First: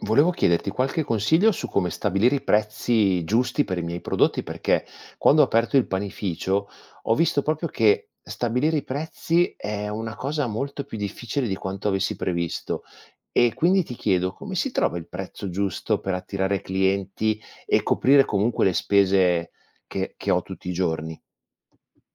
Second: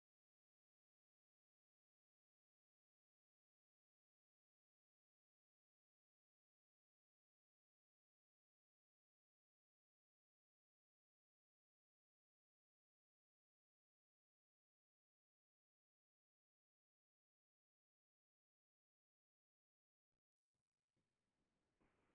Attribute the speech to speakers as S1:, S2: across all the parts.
S1: Volevo chiederti qualche consiglio su come stabilire i prezzi giusti per i miei prodotti, perché quando ho aperto il panificio ho visto proprio che stabilire i prezzi è una cosa molto più difficile di quanto avessi previsto. E quindi ti chiedo come si trova il prezzo giusto per attirare clienti e coprire comunque le spese che ho tutti i giorni?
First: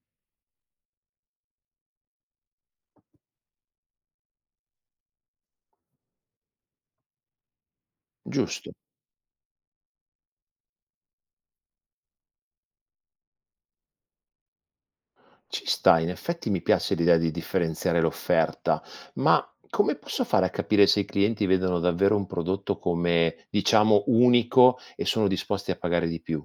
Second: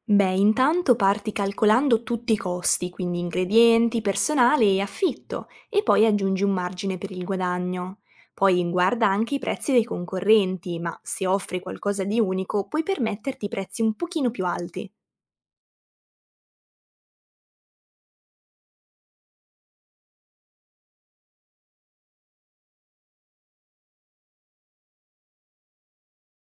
S2: Beh, intanto parti calcolando tutti i costi, quindi ingredienti, personale e affitto, e poi aggiungi un margine per il guadagno. Poi
S1: Giusto.
S2: guarda anche i prezzi dei concorrenti, ma se offri qualcosa di unico puoi permetterti prezzi un pochino più alti.
S1: Ci sta, in effetti mi piace l'idea di differenziare l'offerta, ma come posso fare a capire se i clienti vedono davvero un prodotto come, diciamo, unico e sono disposti a pagare di più?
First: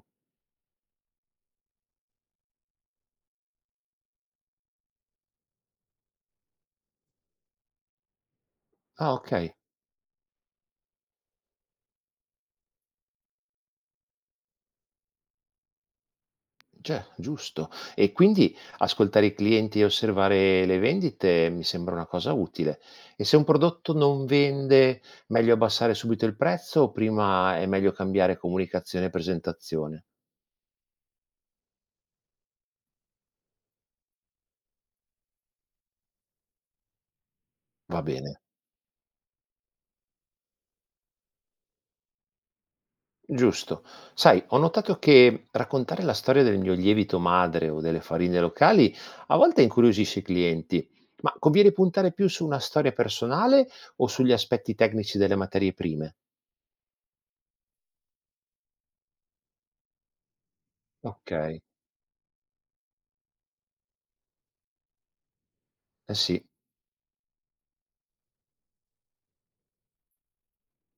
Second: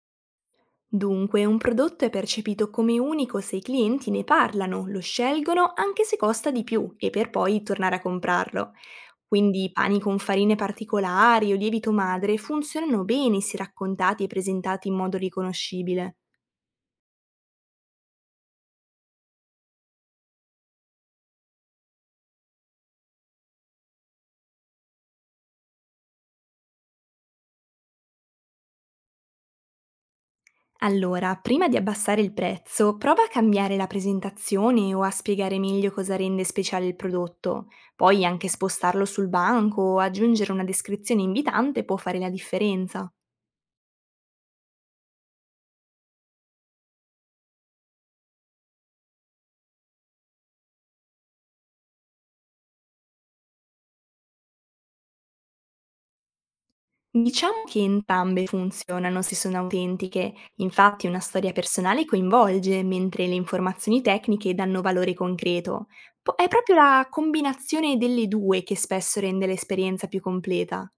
S2: Dunque, un prodotto è percepito come unico se i clienti ne parlano, lo scelgono anche se costa di più e per poi tornare a comprarlo.
S1: Ah, ok,
S2: Quindi pani con farine particolari o lievito madre funzionano bene se raccontati e presentati in modo riconoscibile.
S1: già, giusto. E quindi ascoltare i clienti e osservare le vendite mi sembra una cosa utile. E se un prodotto non vende, meglio abbassare subito il prezzo o prima è meglio cambiare comunicazione e presentazione?
S2: Allora, prima di abbassare il prezzo, prova a cambiare la presentazione o a spiegare meglio cosa rende speciale il prodotto.
S1: Va
S2: Poi
S1: bene.
S2: anche spostarlo sul banco o aggiungere una descrizione invitante può fare la differenza.
S1: Giusto. Sai, ho notato che raccontare la storia del mio lievito madre o delle farine locali a volte incuriosisce i clienti, ma conviene puntare più su una storia personale o sugli aspetti tecnici delle materie prime?
S2: Diciamo che entrambe funzionano se sono autentiche, infatti una
S1: Ok,
S2: storia personale coinvolge, mentre le informazioni tecniche danno valore concreto.
S1: eh
S2: È
S1: sì,
S2: proprio la combinazione delle due che spesso rende l'esperienza più completa.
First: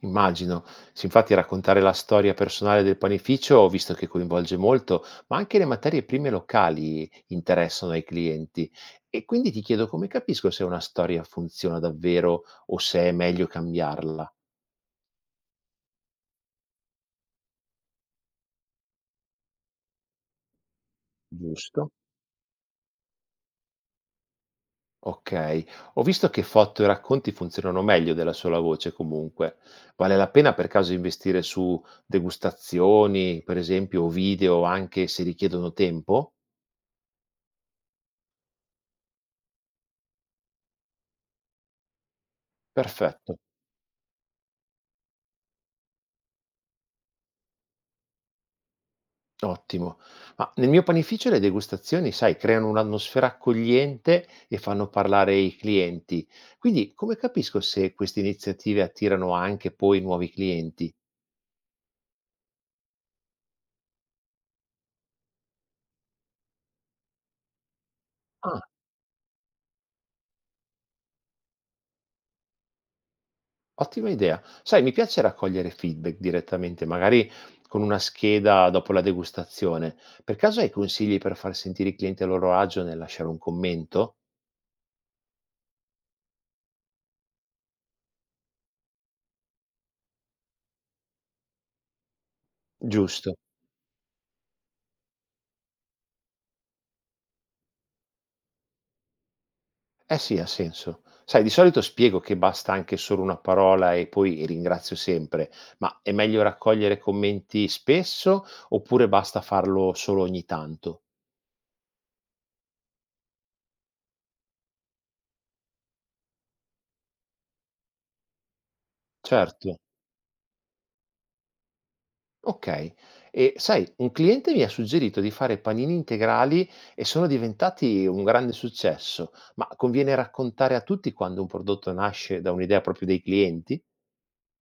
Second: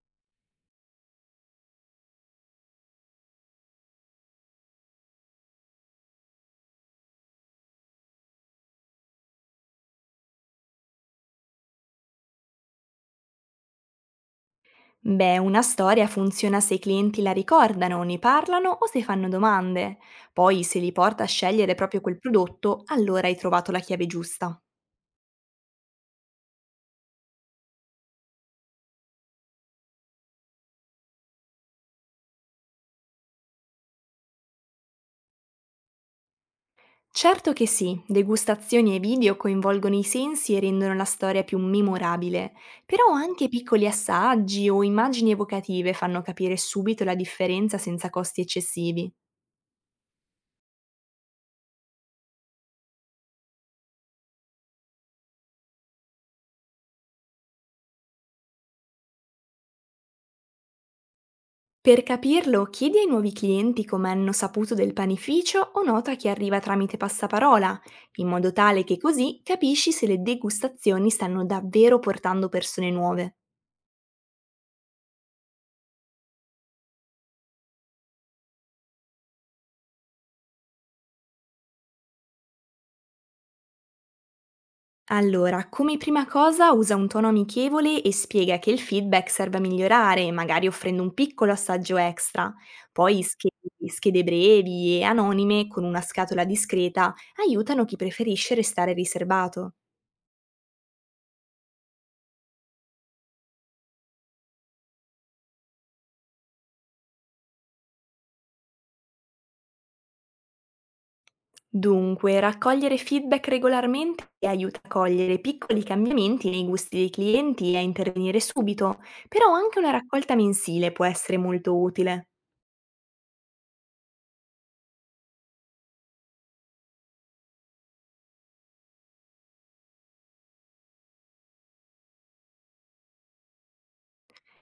S1: immagino. Sì, infatti raccontare la storia personale del panificio, ho visto che coinvolge molto, ma anche le materie prime locali interessano ai clienti. E quindi ti chiedo come capisco se una storia funziona davvero o se è meglio cambiarla.
S2: Beh, una storia funziona se i clienti la ricordano, ne parlano o se fanno domande. Poi, se li porta a scegliere
S1: Giusto?
S2: proprio quel prodotto, allora hai trovato la chiave giusta.
S1: Okay. Ho visto che foto e racconti funzionano meglio della sola voce comunque. Vale la pena per caso investire su degustazioni, per esempio, o video anche se richiedono tempo?
S2: Certo che sì, degustazioni e video coinvolgono i sensi e rendono la storia più memorabile, però
S1: Perfetto,
S2: anche piccoli assaggi o immagini evocative fanno capire subito la differenza senza costi eccessivi.
S1: ottimo. Ma nel mio panificio le degustazioni, sai, creano un'atmosfera accogliente e fanno parlare i clienti. Quindi come capisco se queste iniziative attirano anche poi nuovi clienti?
S2: Per capirlo, chiedi ai nuovi clienti come hanno saputo del panificio o nota chi arriva tramite passaparola, in modo
S1: Ah.
S2: tale che così capisci se le degustazioni stanno davvero portando persone nuove.
S1: Ottima idea. Sai, mi piace raccogliere feedback direttamente, magari con una scheda dopo la degustazione. Per caso hai consigli per far sentire i clienti a loro agio nel lasciare un commento?
S2: Allora, come prima cosa usa un tono amichevole e spiega che il feedback serve a migliorare, magari offrendo un piccolo assaggio extra. Poi
S1: Giusto.
S2: schede brevi e anonime con una scatola discreta aiutano chi preferisce restare riserbato.
S1: Eh sì, ha senso. Sai, di solito spiego che basta anche solo una parola e poi ringrazio sempre, ma è meglio raccogliere commenti spesso oppure basta farlo solo ogni tanto?
S2: Dunque, raccogliere feedback regolarmente aiuta a cogliere piccoli cambiamenti nei gusti dei clienti e a intervenire subito, però
S1: Certo.
S2: anche una raccolta mensile può essere molto utile.
S1: Okay. E sai, un cliente mi ha suggerito di fare panini integrali e sono diventati un grande successo, ma conviene raccontare a tutti quando un prodotto nasce da un'idea proprio dei clienti?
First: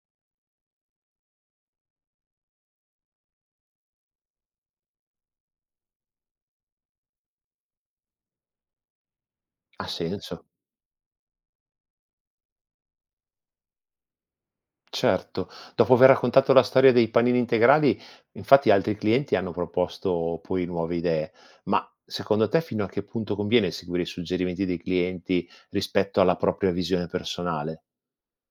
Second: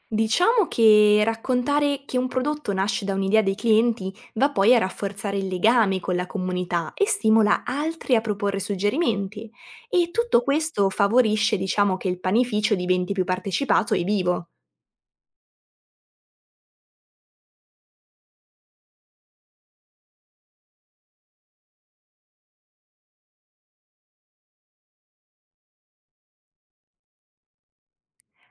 S2: Diciamo che raccontare che un prodotto nasce da un'idea dei clienti va poi a rafforzare il legame con la comunità e stimola altri a proporre suggerimenti.
S1: Ha
S2: E tutto
S1: senso.
S2: questo favorisce, diciamo, che il panificio diventi più partecipato e vivo.
S1: Certo, dopo aver raccontato la storia dei panini integrali, infatti altri clienti hanno proposto poi nuove idee, ma secondo te fino a che punto conviene seguire i suggerimenti dei clienti rispetto alla propria visione personale?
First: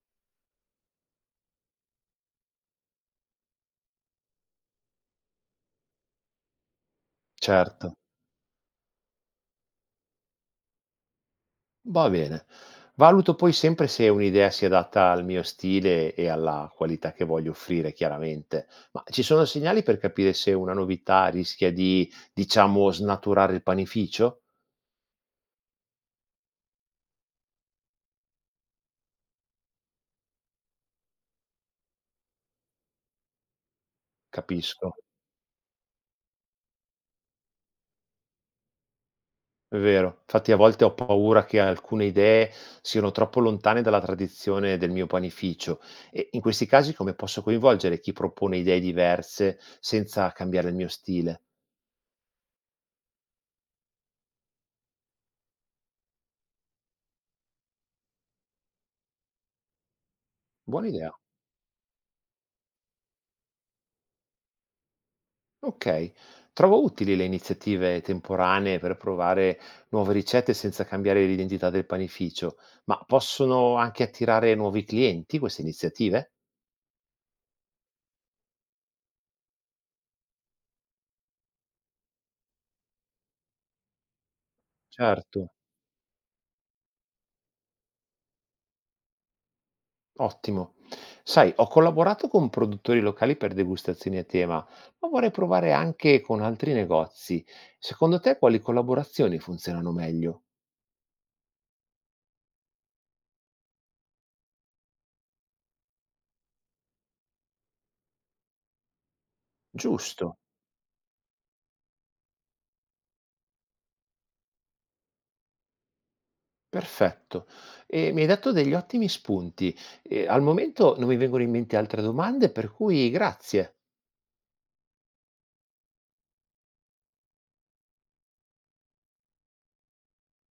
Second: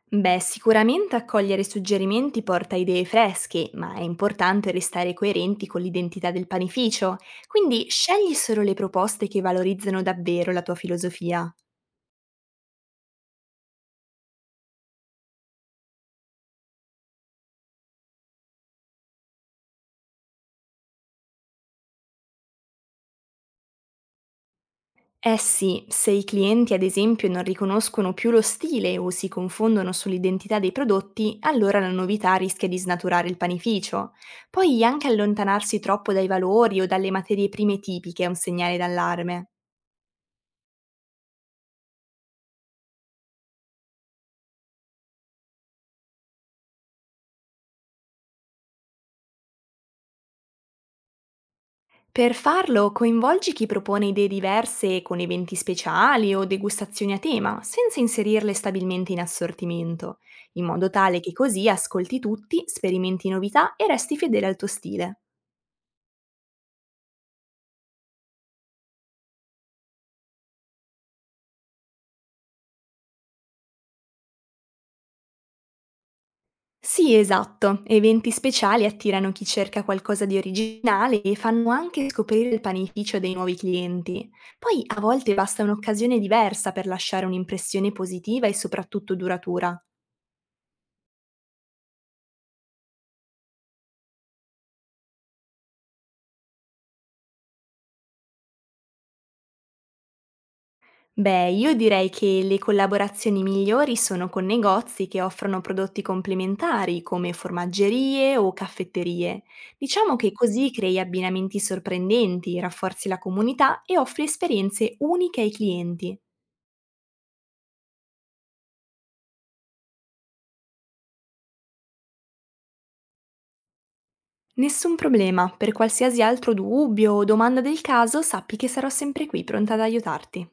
S2: Beh, sicuramente accogliere suggerimenti porta idee fresche, ma è importante restare coerenti con l'identità del panificio, quindi
S1: Certo.
S2: scegli solo le proposte che valorizzano davvero la tua filosofia.
S1: Va bene. Valuto poi sempre se un'idea si adatta al mio stile e alla qualità che voglio offrire, chiaramente. Ma ci sono segnali per capire se una novità rischia di, diciamo, snaturare il panificio?
S2: Eh sì, se i clienti ad esempio non riconoscono più lo stile o si confondono sull'identità dei prodotti, allora la novità rischia di snaturare il panificio. Poi
S1: Capisco,
S2: anche allontanarsi troppo dai valori o dalle materie prime tipiche è un segnale d'allarme.
S1: è vero. Infatti a volte ho paura che alcune idee siano troppo lontane dalla tradizione del mio panificio. E in questi casi come posso coinvolgere chi propone idee diverse senza cambiare il mio stile?
S2: Per farlo, coinvolgi chi propone idee diverse con eventi speciali o degustazioni a tema, senza inserirle stabilmente in assortimento, in
S1: Buona
S2: modo
S1: idea.
S2: tale che così ascolti tutti, sperimenti novità e resti fedele al tuo stile.
S1: Okay. Trovo utili le iniziative temporanee per provare nuove ricette senza cambiare l'identità del panificio, ma possono anche attirare nuovi clienti queste iniziative?
S2: Sì, esatto. Eventi speciali attirano chi cerca qualcosa di originale e fanno anche scoprire il panificio dei nuovi clienti. Poi a volte
S1: Certo.
S2: basta un'occasione diversa per lasciare un'impressione positiva e soprattutto duratura.
S1: Ottimo. Sai, ho collaborato con produttori locali per degustazioni a tema, ma vorrei provare anche con altri negozi. Secondo te quali collaborazioni funzionano meglio?
S2: Beh, io direi che le collaborazioni migliori sono con negozi che offrono prodotti complementari come formaggerie o caffetterie. Diciamo che
S1: Giusto.
S2: così crei abbinamenti sorprendenti, rafforzi la comunità e offri esperienze uniche ai clienti.
S1: Perfetto. E mi hai dato degli ottimi spunti. E al momento non mi vengono in mente altre domande, per cui grazie.
S2: Nessun problema, per qualsiasi altro dubbio o domanda del caso sappi che sarò sempre qui pronta ad aiutarti.